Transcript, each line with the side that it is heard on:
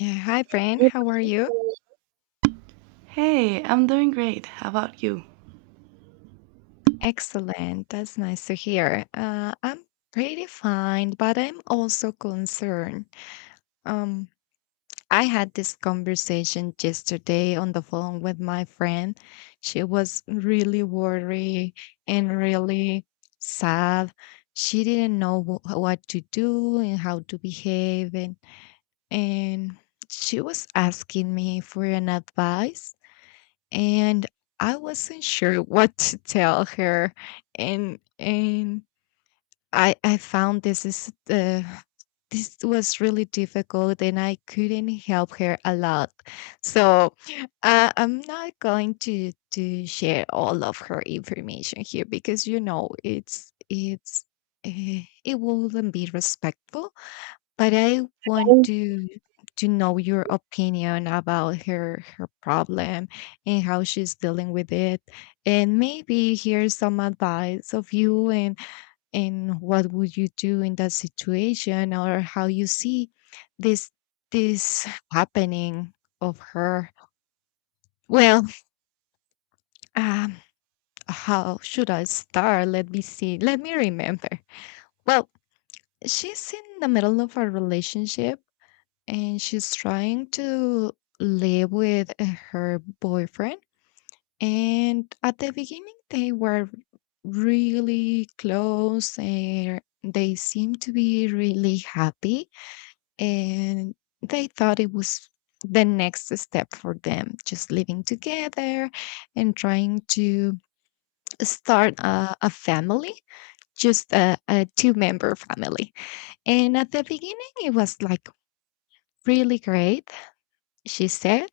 left: Yeah, hi, Brain. How are you?
right: Hey, I'm doing great. How about you?
left: Excellent. That's nice to hear. I'm pretty fine, but I'm also concerned. Um, I had this conversation yesterday on the phone with my friend. She was really worried and really sad. She didn't know what to do and how to behave, and she was asking me for an advice, and I wasn't sure what to tell her, and I found this was really difficult, and I couldn't help her a lot. So I'm not going to share all of her information here because uh, it wouldn't be respectful, but I want
right: Oh.
left: to know your opinion about her problem and how she's dealing with it, and maybe here's some advice of you, and what would you do in that situation, or how you see this this happening of her. Well, um how should I start? Let me see, let me remember. Well, she's in the middle of a relationship, and she's trying to live with her boyfriend. And at the beginning, they were really close, and they seemed to be really happy. And they thought it was the next step for them, just living together and trying to start a family, just a two-member family. And at the beginning, it was like really great, she said.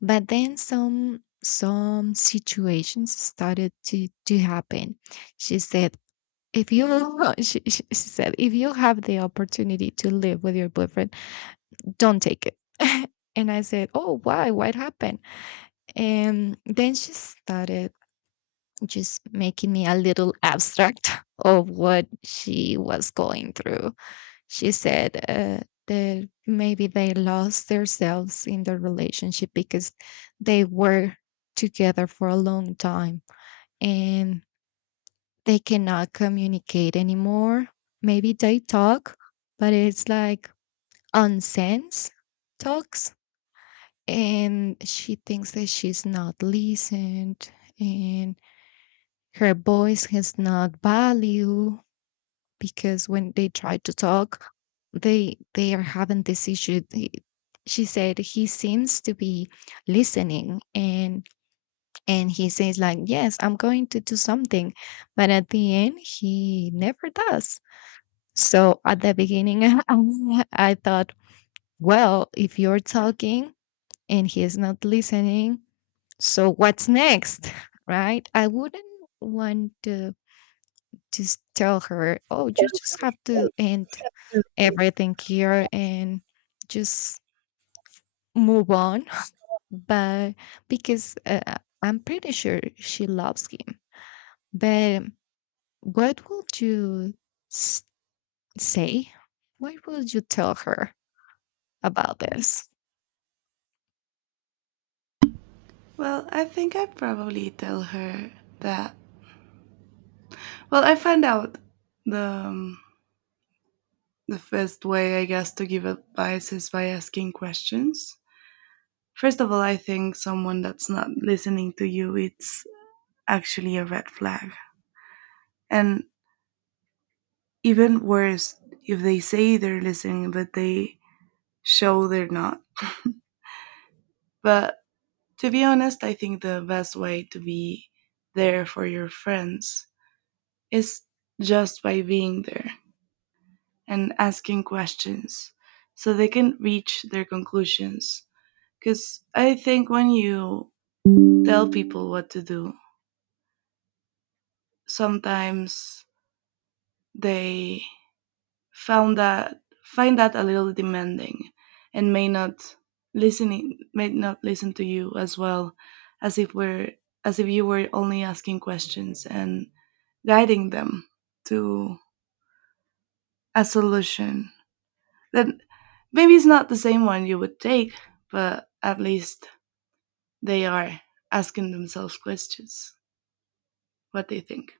left: But then some situations started to happen. She said, if you she said, if you have the opportunity to live with your boyfriend, don't take it. And I said, oh, why? What happened? And then she started just making me a little abstract of what she was going through. She said that maybe they lost themselves in the relationship because they were together for a long time, and they cannot communicate anymore. Maybe they talk, but it's like nonsense talks. And she thinks that she's not listened, and her voice has not value because when they try to talk, they are having this issue. She said he seems to be listening, and he says like, "Yes, I'm going to do something," but at the end he never does. So at the beginning, I thought, well, if you're talking and he is not listening, so what's next? Right? I wouldn't want to just tell her, oh, you just have to end everything here and just move on. But because I'm pretty sure she loves him. But what would you s- say? What would you tell her about this?
right: Well, I think I probably tell her that. Well, I find out the the best way, I guess, to give advice is by asking questions. First of all, I think someone that's not listening to you, it's actually a red flag. And even worse, if they say they're listening but they show they're not. But to be honest, I think the best way to be there for your friends is just by being there and asking questions so they can reach their conclusions. Because I think when you tell people what to do, sometimes they found that find that a little demanding and may not listen to you as well as if we're as if you were only asking questions and guiding them to a solution that maybe it's not the same one you would take, but at least they are asking themselves questions what they think.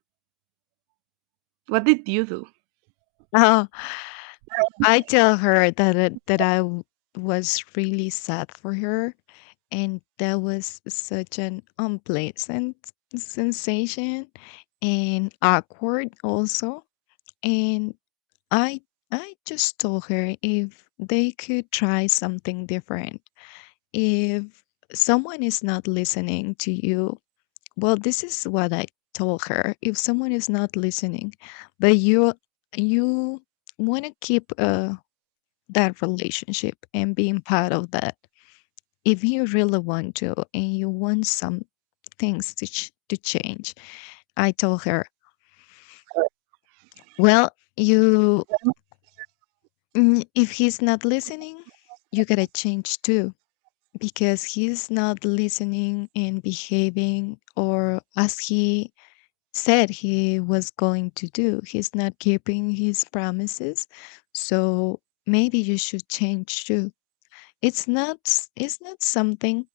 right: What did you do?
left: Oh, I tell her that that I was really sad for her, and that was such an unpleasant sensation and awkward also. And I I just told her if they could try something different. If someone is not listening to you, well, this is what I told her. If someone is not listening, but you want to keep that relationship and being part of that. If you really want to and you want some things to to change, I told her, well, you if he's not listening, you gotta change too because he's not listening and behaving or as he said he was going to do. He's not keeping his promises. So maybe you should change too. It's not something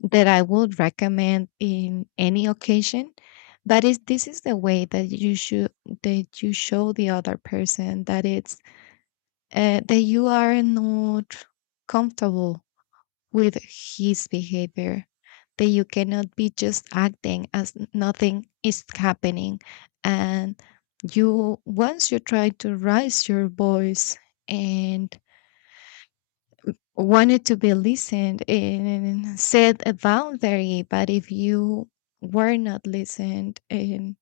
left: that I would recommend in any occasion, but this is the way that you show the other person that it's that you are not comfortable with his behavior, that you cannot be just acting as nothing is happening, and you once you try to raise your voice and wanted to be listened and set a boundary. But if you were not listened and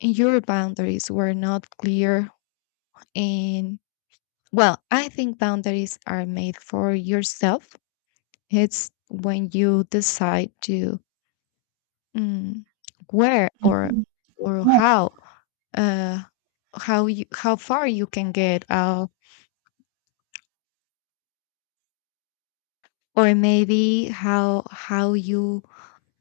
left: your boundaries were not clear, and well, I think boundaries are made for yourself. It's when you decide to. Mm. Where or
right: Mhm.
left: or how uh how you how far you can get, or maybe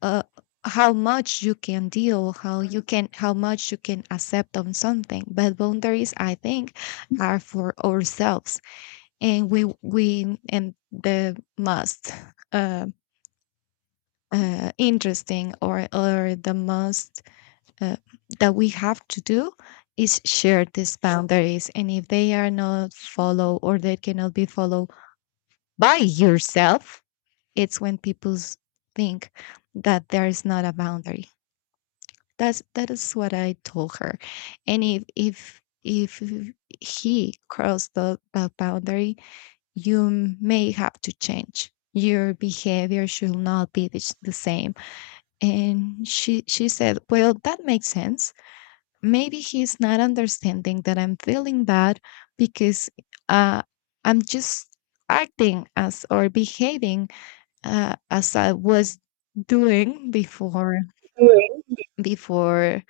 left: uh how much you can accept on something. But boundaries, I think, are for ourselves. And we and the most uh, interesting, or the most, uh, that we have to do is share these boundaries, and if they are not followed or they cannot be followed by yourself, it's when people think that there is not a boundary. That is what I told her. And if he crossed the boundary, you may have to change. Your behavior should not be the same. And she said, well, that makes sense. Maybe he's not understanding that I'm feeling bad because uh, I'm just acting as or behaving as I was doing before, before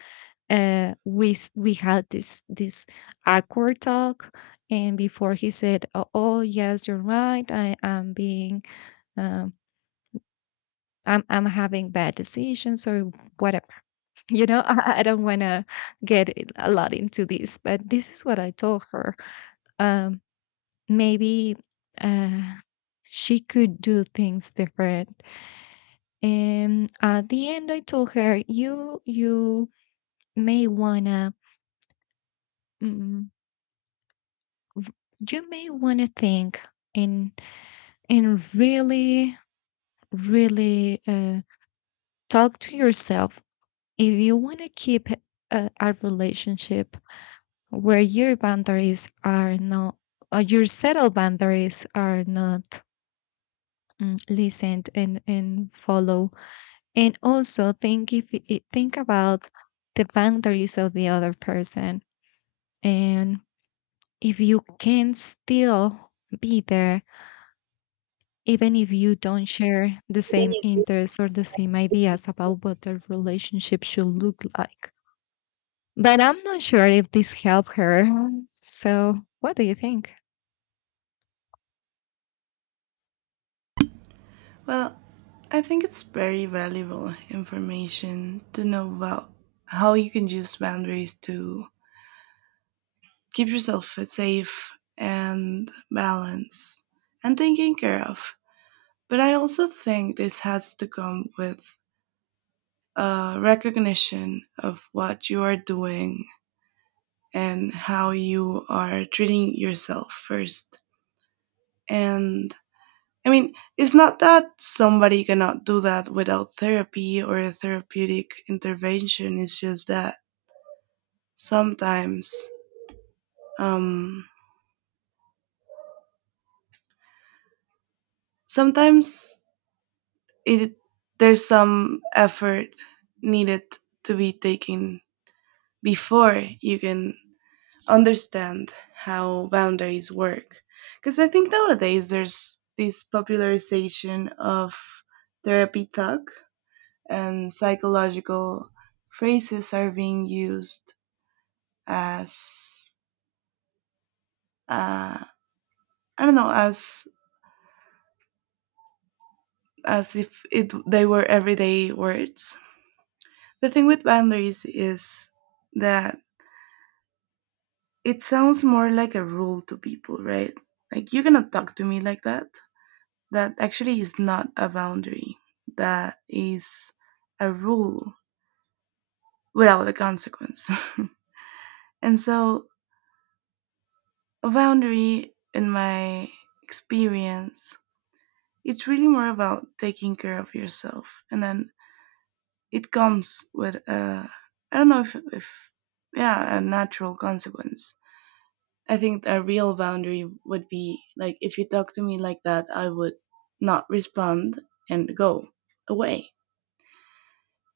left: we we had this awkward talk. And before he said, oh, oh yes, you're right, I am being um, I'm having bad decisions or whatever. I don't want to get it a lot into this, but this is what I told her. Um, maybe uh, she could do things different. And at the end, I told her, you may wanna mm, may wanna think, and and really, really talk to yourself if you wanna keep a relationship where your settled boundaries are not listened and follow. And also think if think about the boundaries of the other person, and if you can still be there even if you don't share the same interests or the same ideas about what the relationship should look like. But I'm not sure if this helped her. So, what do you think?
right: Well, I think it's very valuable information to know about how you can use boundaries to keep yourself safe and balanced and taken care of. But I also think this has to come with a recognition of what you are doing and how you are treating yourself first. And I mean, it's not that somebody cannot do that without therapy or a therapeutic intervention. It's just that sometimes, um, sometimes it there's some effort needed to be taken before you can understand how boundaries work, because I think nowadays there's this popularization of therapy talk and psychological phrases are being used as, uh, I don't know, as if it they were everyday words. The thing with boundaries is that it sounds more like a rule to people, right? Like, you're gonna talk to me like that. That actually is not a boundary, that is a rule without a consequence. And so, a boundary, in my experience, it's really more about taking care of yourself. And then it comes with a, I don't know if yeah, a natural consequence. I think a real boundary would be like, if you talk to me like that, I would not respond and go away.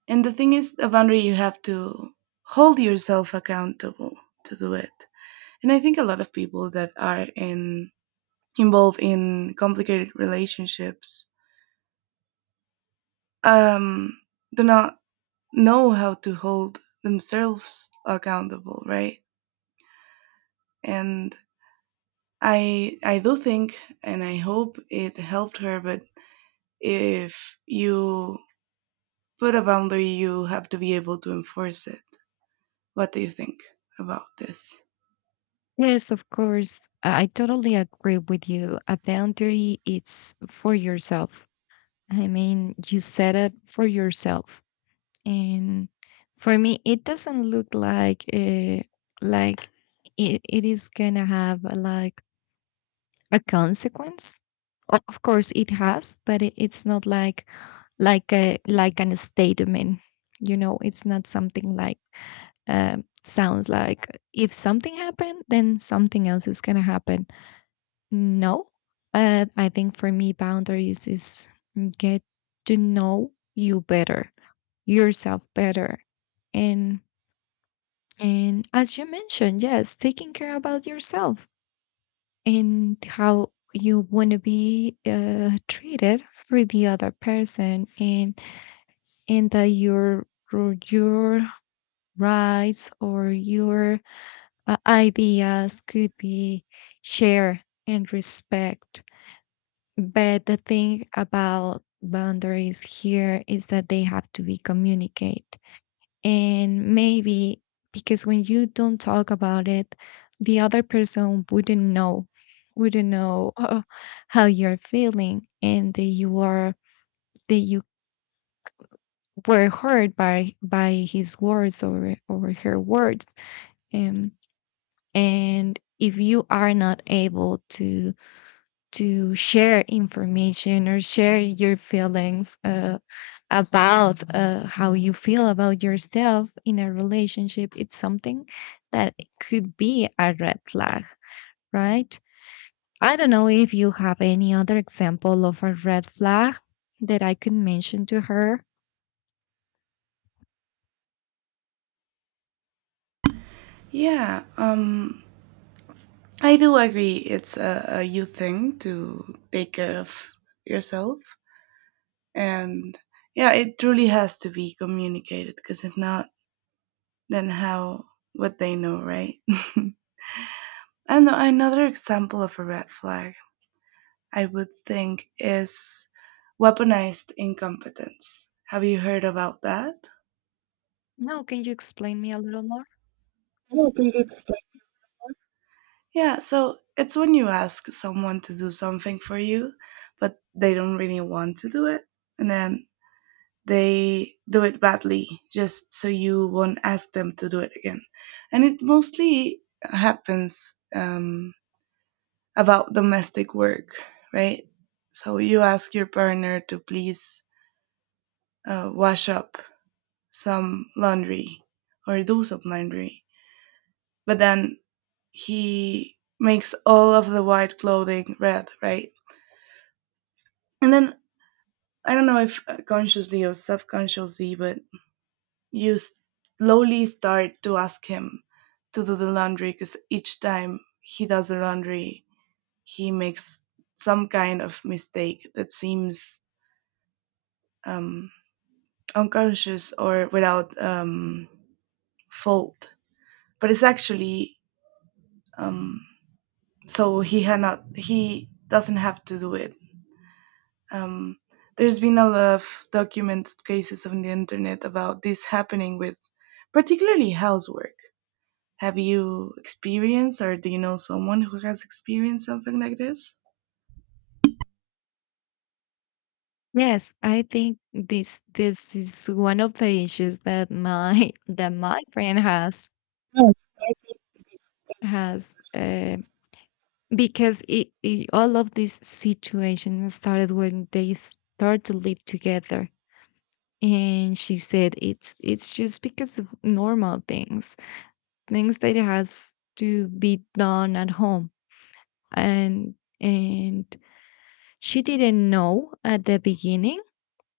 right: And the thing is, a boundary you have to hold yourself accountable to do it. And I think a lot of people that are in involved in complicated relationships um, do not know how to hold themselves accountable, right? And I do think, and I hope it helped her. But if you put a boundary, you have to be able to enforce it. What do you think about this?
left: Yes, of course. I totally agree with you. A boundary it's for yourself. I mean, you set it for yourself, and for me it doesn't look like it is gonna have like a consequence. Of course it has, but it's not like a like an statement. It's not something like sounds like if something happened then something else is gonna happen. No, I think for me boundaries is get to know you better, yourself better. and And as you mentioned, yes, taking care about yourself and how you want to be treated for the other person, and that your rights or your ideas could be shared and respect. But the thing about boundaries here is that they have to be communicated. And maybe because when you don't talk about it, the other person wouldn't know, wouldn't know uh, how you're feeling, and that you were hurt by his words, or her words. Um, and if you are not able to share information or share your feelings about how you feel about yourself in a relationship, it's something that it could be a red flag, right? I don't know if you have any other example of a red flag that I could mention to her.
right: Yeah. I do agree. It's a youth thing to take care of yourself. And yeah, it truly has to be communicated because if not, then how would they know, right? And another example of a red flag I would think is weaponized incompetence. Have you heard about that?
left: No, can you explain me a little more?
right: I don't think it's. Yeah, so it's when you ask someone to do something for you, but they don't really want to do it. And then they do it badly just so you won't ask them to do it again. And it mostly happens about domestic work, right? So you ask your partner to please wash up some laundry or do some laundry, but then he makes all of the white clothing red, right? And then I don't know if consciously or subconsciously, but you slowly start to ask him to do the laundry because each time he does the laundry, he makes some kind of mistake that seems um, unconscious or without fault. But it's actually, um, so he had not he doesn't have to do it. Um, there's been a lot of documented cases on the internet about this happening with particularly housework. Have you experienced or do you know someone who has experienced something like this?
left: Yes, I think this is one of the issues that my that my friend has has uh, because all of this situation started when they start to live together. And she said it's just because of normal things, that has to be done at home, and and she didn't know at the beginning,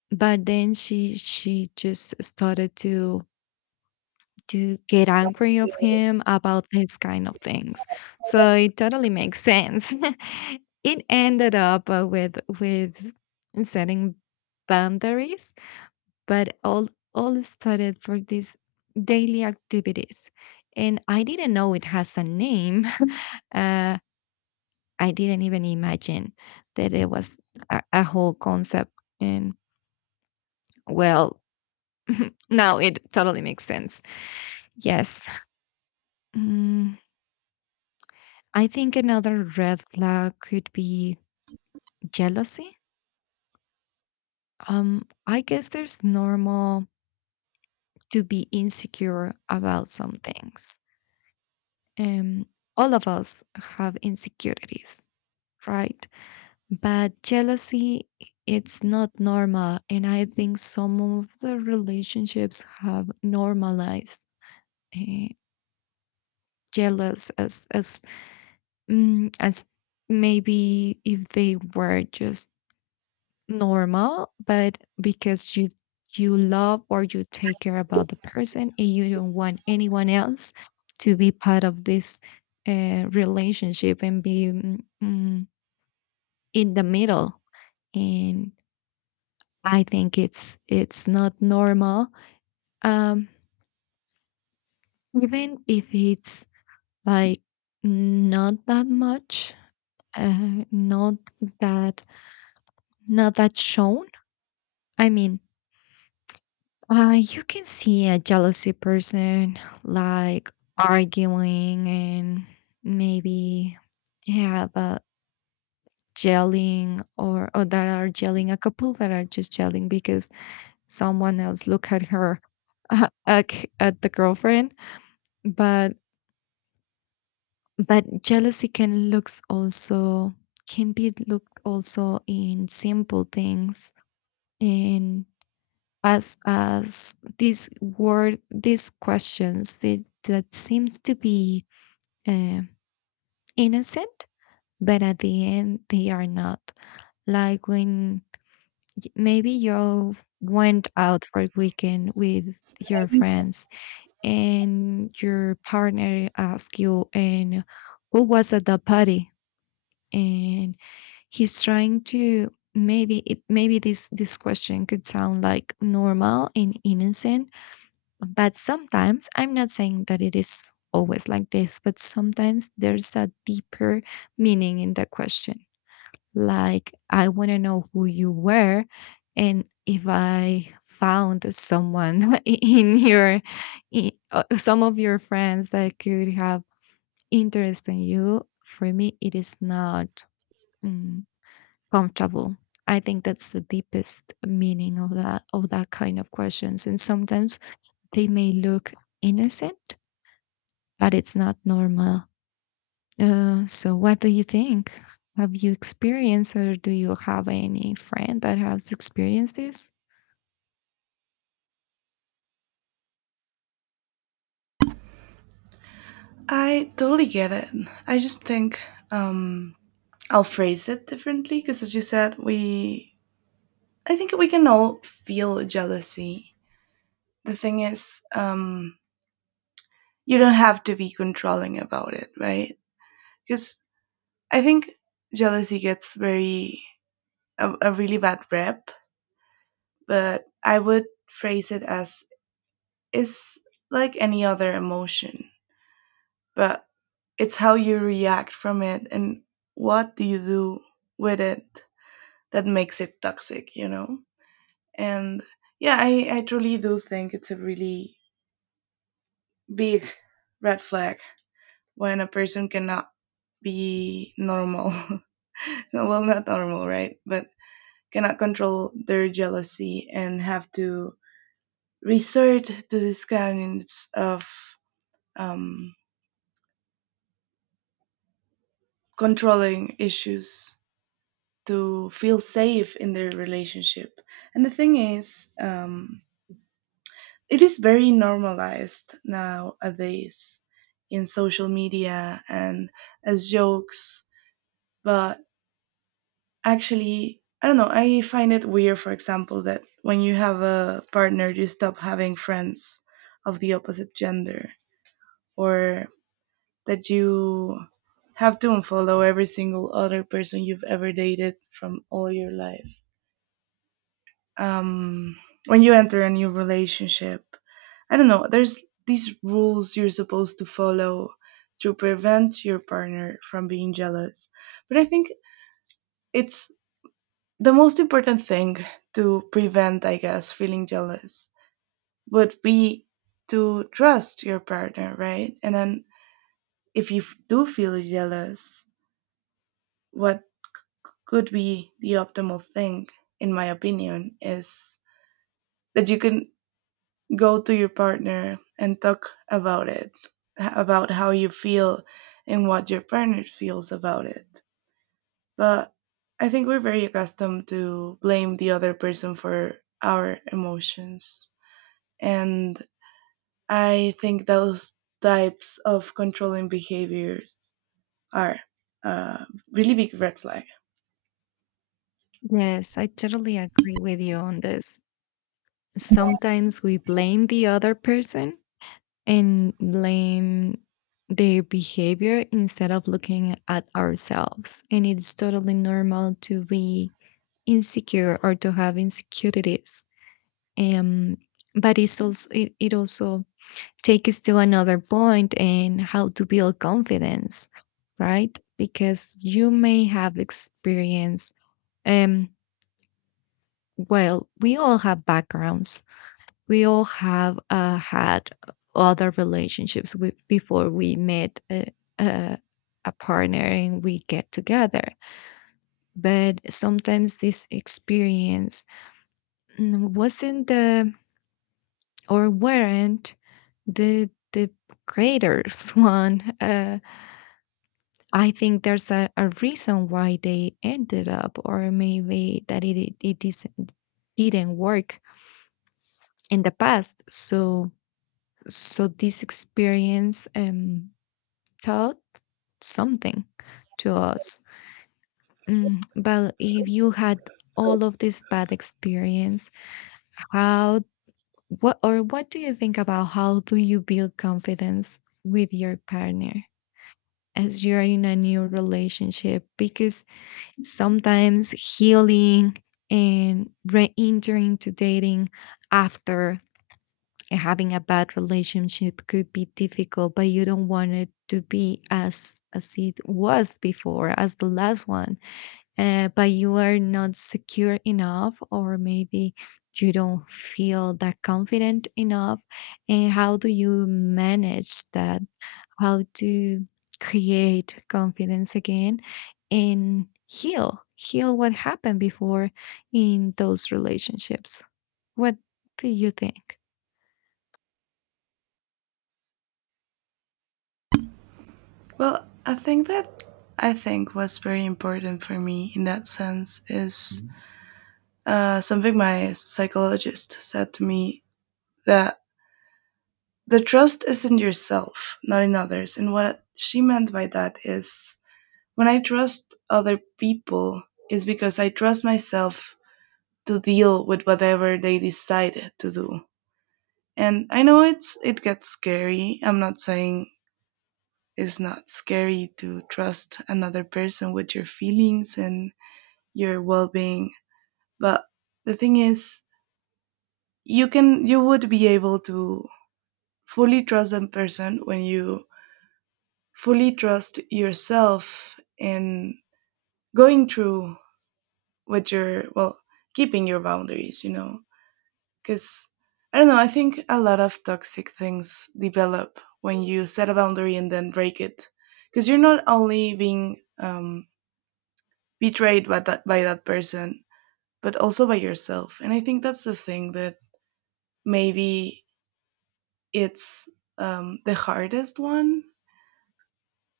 left: but then she just started to get angry of him about this kind of things. So it totally makes sense. It ended up with setting boundaries, but all started for these daily activities, and I didn't know it has a name. Uh, I didn't even imagine that it was a whole concept. And well, now it totally makes sense. Yes. Mm. I think another red flag could be jealousy. I guess there's normal to be insecure about some things. Um, all of us have insecurities, right? But jealousy, it's not normal, and I think some of the relationships have normalized uh, jealous as maybe if they were just normal, but because you love or you take care about the person, and you don't want anyone else to be part of this relationship and be in the middle. And I think it's not normal, um, even if it's like not that much, not that shown. I mean, you can see a jealousy person like arguing and maybe have a yelling or that are yelling a couple that are just yelling because someone else look at her uh, at, at the girlfriend but but jealousy can looks also can be looked also in simple things and as this word these questions that seems to be uh, innocent but at the end they are not, like when maybe you went out for a weekend with your friends and your partner asks you, and who was at the party? And he's trying to maybe it maybe this question could sound like normal and innocent. But sometimes, I'm not saying that it is always like this, but sometimes there's a deeper meaning in the question. Like, I want to know who you were and if I found someone in your, in, some of your friends that could have interest in you, for me, it is not mm, comfortable. I think that's the deepest meaning of that kind of questions, and sometimes they may look innocent but it's not normal. So, what do you think? Have you experienced, or do you have any friend that has experienced this?
right: I totally get it. I just think, um, I'll phrase it differently because, as you said, we I think we can all feel jealousy. The thing is, you don't have to be controlling about it, right? Because I think jealousy gets very a really bad rep, but I would phrase it as is like any other emotion, but it's how you react from it and what do you do with it that makes it toxic, you know? And yeah, I truly do think it's a really big red flag when a person cannot be normal. No, well, not normal, right, but cannot control their jealousy and have to resort to these kinds of um, controlling issues to feel safe in their relationship. And the thing is, it is very normalized nowadays in social media and as jokes, but actually, I don't know, I find it weird, for example, that when you have a partner, you stop having friends of the opposite gender, or that you have to unfollow every single other person you've ever dated from all your life. um when you enter a new relationship, I don't know, there's these rules you're supposed to follow to prevent your partner from being jealous. But I think it's the most important thing to prevent, I guess, feeling jealous would be to trust your partner, right? And then if you do feel jealous, what could be the optimal thing, in my opinion, is that you can go to your partner and talk about it, about how you feel and what your partner feels about it. But I think we're very accustomed to blame the other person for our emotions. And I think those types of controlling behaviors are a really big red flag.
left: Yes, I totally agree with you on this. Sometimes we blame the other person and blame their behavior instead of looking at ourselves. And it's totally normal to be insecure or to have insecurities. Um, but it's also it also take us to another point in how to build confidence, right? Because you may have experience. Um, well, we all have backgrounds. We all have had other relationships with, before we met uh, a partner and we get together. But sometimes this experience wasn't the or weren't the greatest one. I think there's a reason why they ended up, or maybe that it isn't, didn't work in the past. So, this experience taught something to us. Mm, but if you had all of this bad experience, how, what, or what do you think about how do you build confidence with your partner as you're in a new relationship? Because sometimes healing and re-entering to dating after having a bad relationship could be difficult, but you don't want it to be as it was before, as the last one. But you are not secure enough, or maybe you don't feel that confident enough. And how do you manage that? How to create confidence again and heal what happened before in those relationships? What do you think?
right: Well, I think that I think was very important for me in that sense is. Mhm. Something my psychologist said to me, that the trust is in yourself, not in others. And what she meant by that is when I trust other people, it's because I trust myself to deal with whatever they decide to do. And I know it's it gets scary. I'm not saying it's not scary to trust another person with your feelings and your well-being, but the thing is you would be able to fully trust that person when you fully trust yourself in going through what you're well, keeping your boundaries, you know? Because I don't know, I think a lot of toxic things develop when you set a boundary and then break it because you're not only being, betrayed by that person, but also by yourself. And I think that's the thing that maybe it's, the hardest one,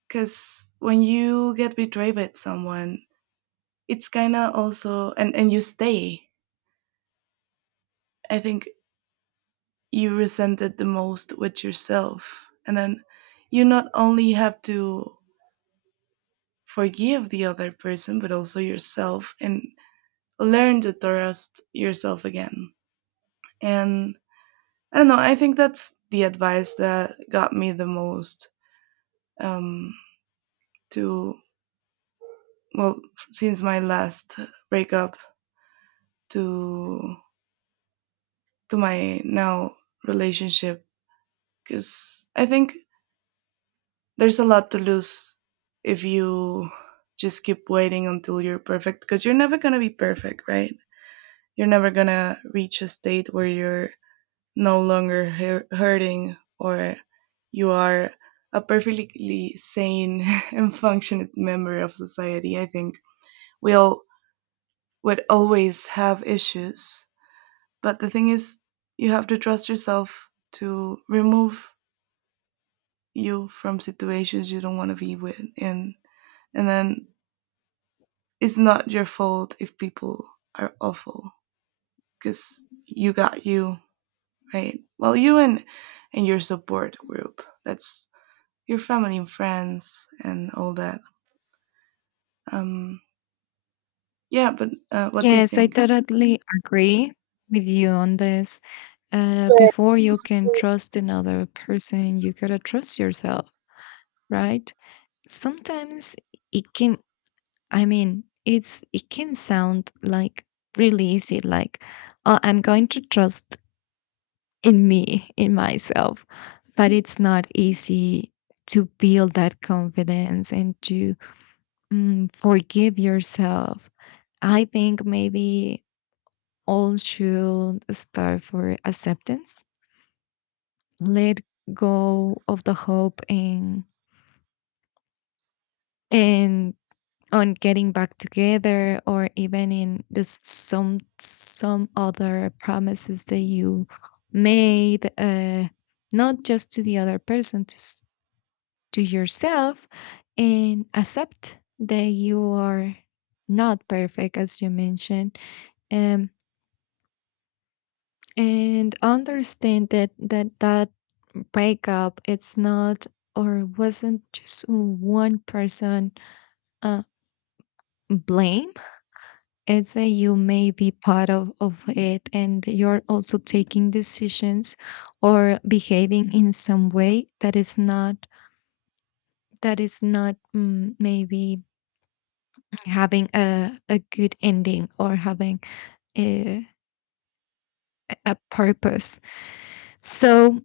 right: because when you get betrayed by someone, it's kind of also and you stay, I think, you resent it the most with yourself, and then you not only have to forgive the other person but also yourself, and learn to trust yourself again. And I don't know, I think that's the advice that got me the most, um to, well, since my last breakup to to my now relationship, because I think there's a lot to lose if you just keep waiting until you're perfect, because you're never going to be perfect, right? You're never going to reach a state where you're no longer hurting or you are a perfectly sane and functioning member of society. I think we all would always have issues. But the thing is, you have to trust yourself to remove you from situations you don't want to be with, and then it's not your fault if people are awful, because you got you, right? Well, you and your support group, that's your family and friends and all that. um yeah, but what do you
left: Yes, I
right: think?
left: totally agree with you on this. Before you can trust another person, you gotta trust yourself, right? Sometimes it can, I mean, it's it can sound like really easy, like, oh, I'm going to trust in me, in myself. But it's not easy to build that confidence and to forgive yourself. I think maybe all should start for acceptance. Let go of the hope and on getting back together, or even in this some other promises that you made not just to the other person, to yourself, and accept that you are not perfect, as you mentioned. um, and understand that that breakup it's not or wasn't just one person uh, blame. It's that you may be part of it and you're also taking decisions or behaving in some way that is not that is not, maybe, having a good ending or having a, a purpose. So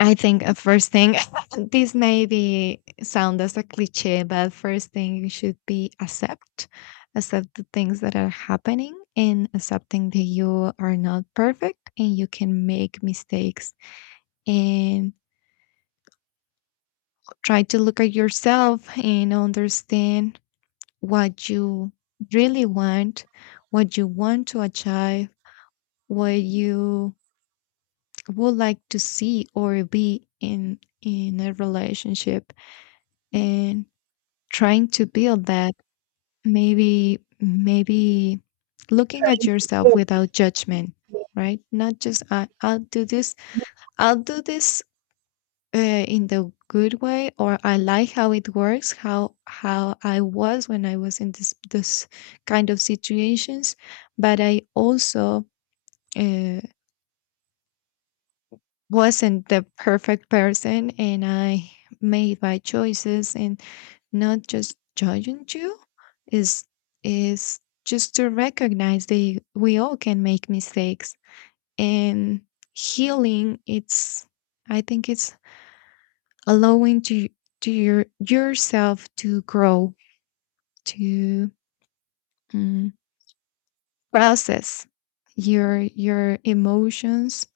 left: I think a first thing, this may be sound as a cliche, but first thing you should be accept the things that are happening and accepting that you are not perfect and you can make mistakes, and try to look at yourself and understand what you really want, what you want to achieve, what you would like to see or be in a relationship. And trying to build that, maybe looking at yourself without judgment, right? Not just I, I'll do this, I'll do this, uh, in the good way. Or I like how it works, how I was when I was in this kind of situations, but I also uh, wasn't the perfect person. And I made my choices, and not just judging you, is is just to recognize that we all can make mistakes. And healing it's I think it's allowing to your yourself to grow, to mm, process your emotions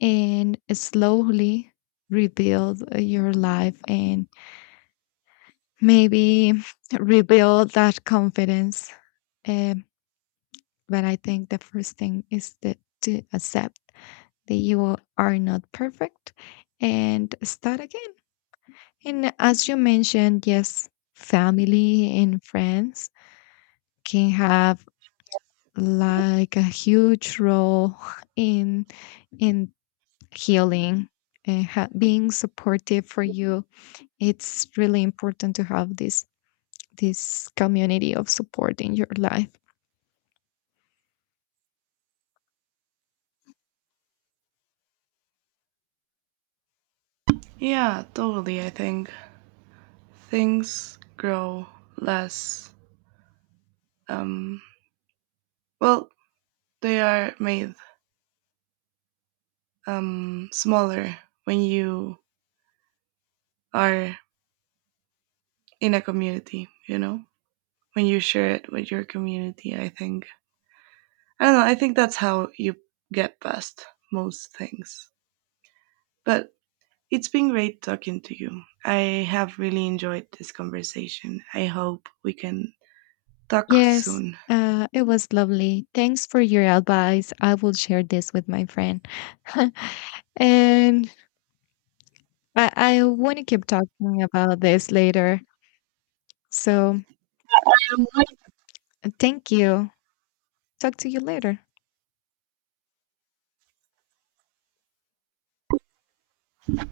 left: and slowly rebuild your life, and maybe rebuild that confidence. Um, but I think the first thing is that to accept that you are not perfect and start again. And as you mentioned, yes, family and friends can have like a huge role in in healing and being supportive for you. It's really important to have this this community of support in your life.
right: Yeah, totally. I think things grow less, um well, they are made, smaller when you are in a community, you know, when you share it with your community. I think I don't know. I think that's how you get past most things. But it's been great talking to you. I have really enjoyed this conversation. I hope we can talk
left: Yes,
right: soon.
left: it was lovely. Thanks for your advice. I will share this with my friend. And I want to keep talking about this later. So thank you. Talk to you later.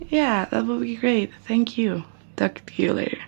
right: Yeah, that would be great. Thank you. Talk to you later.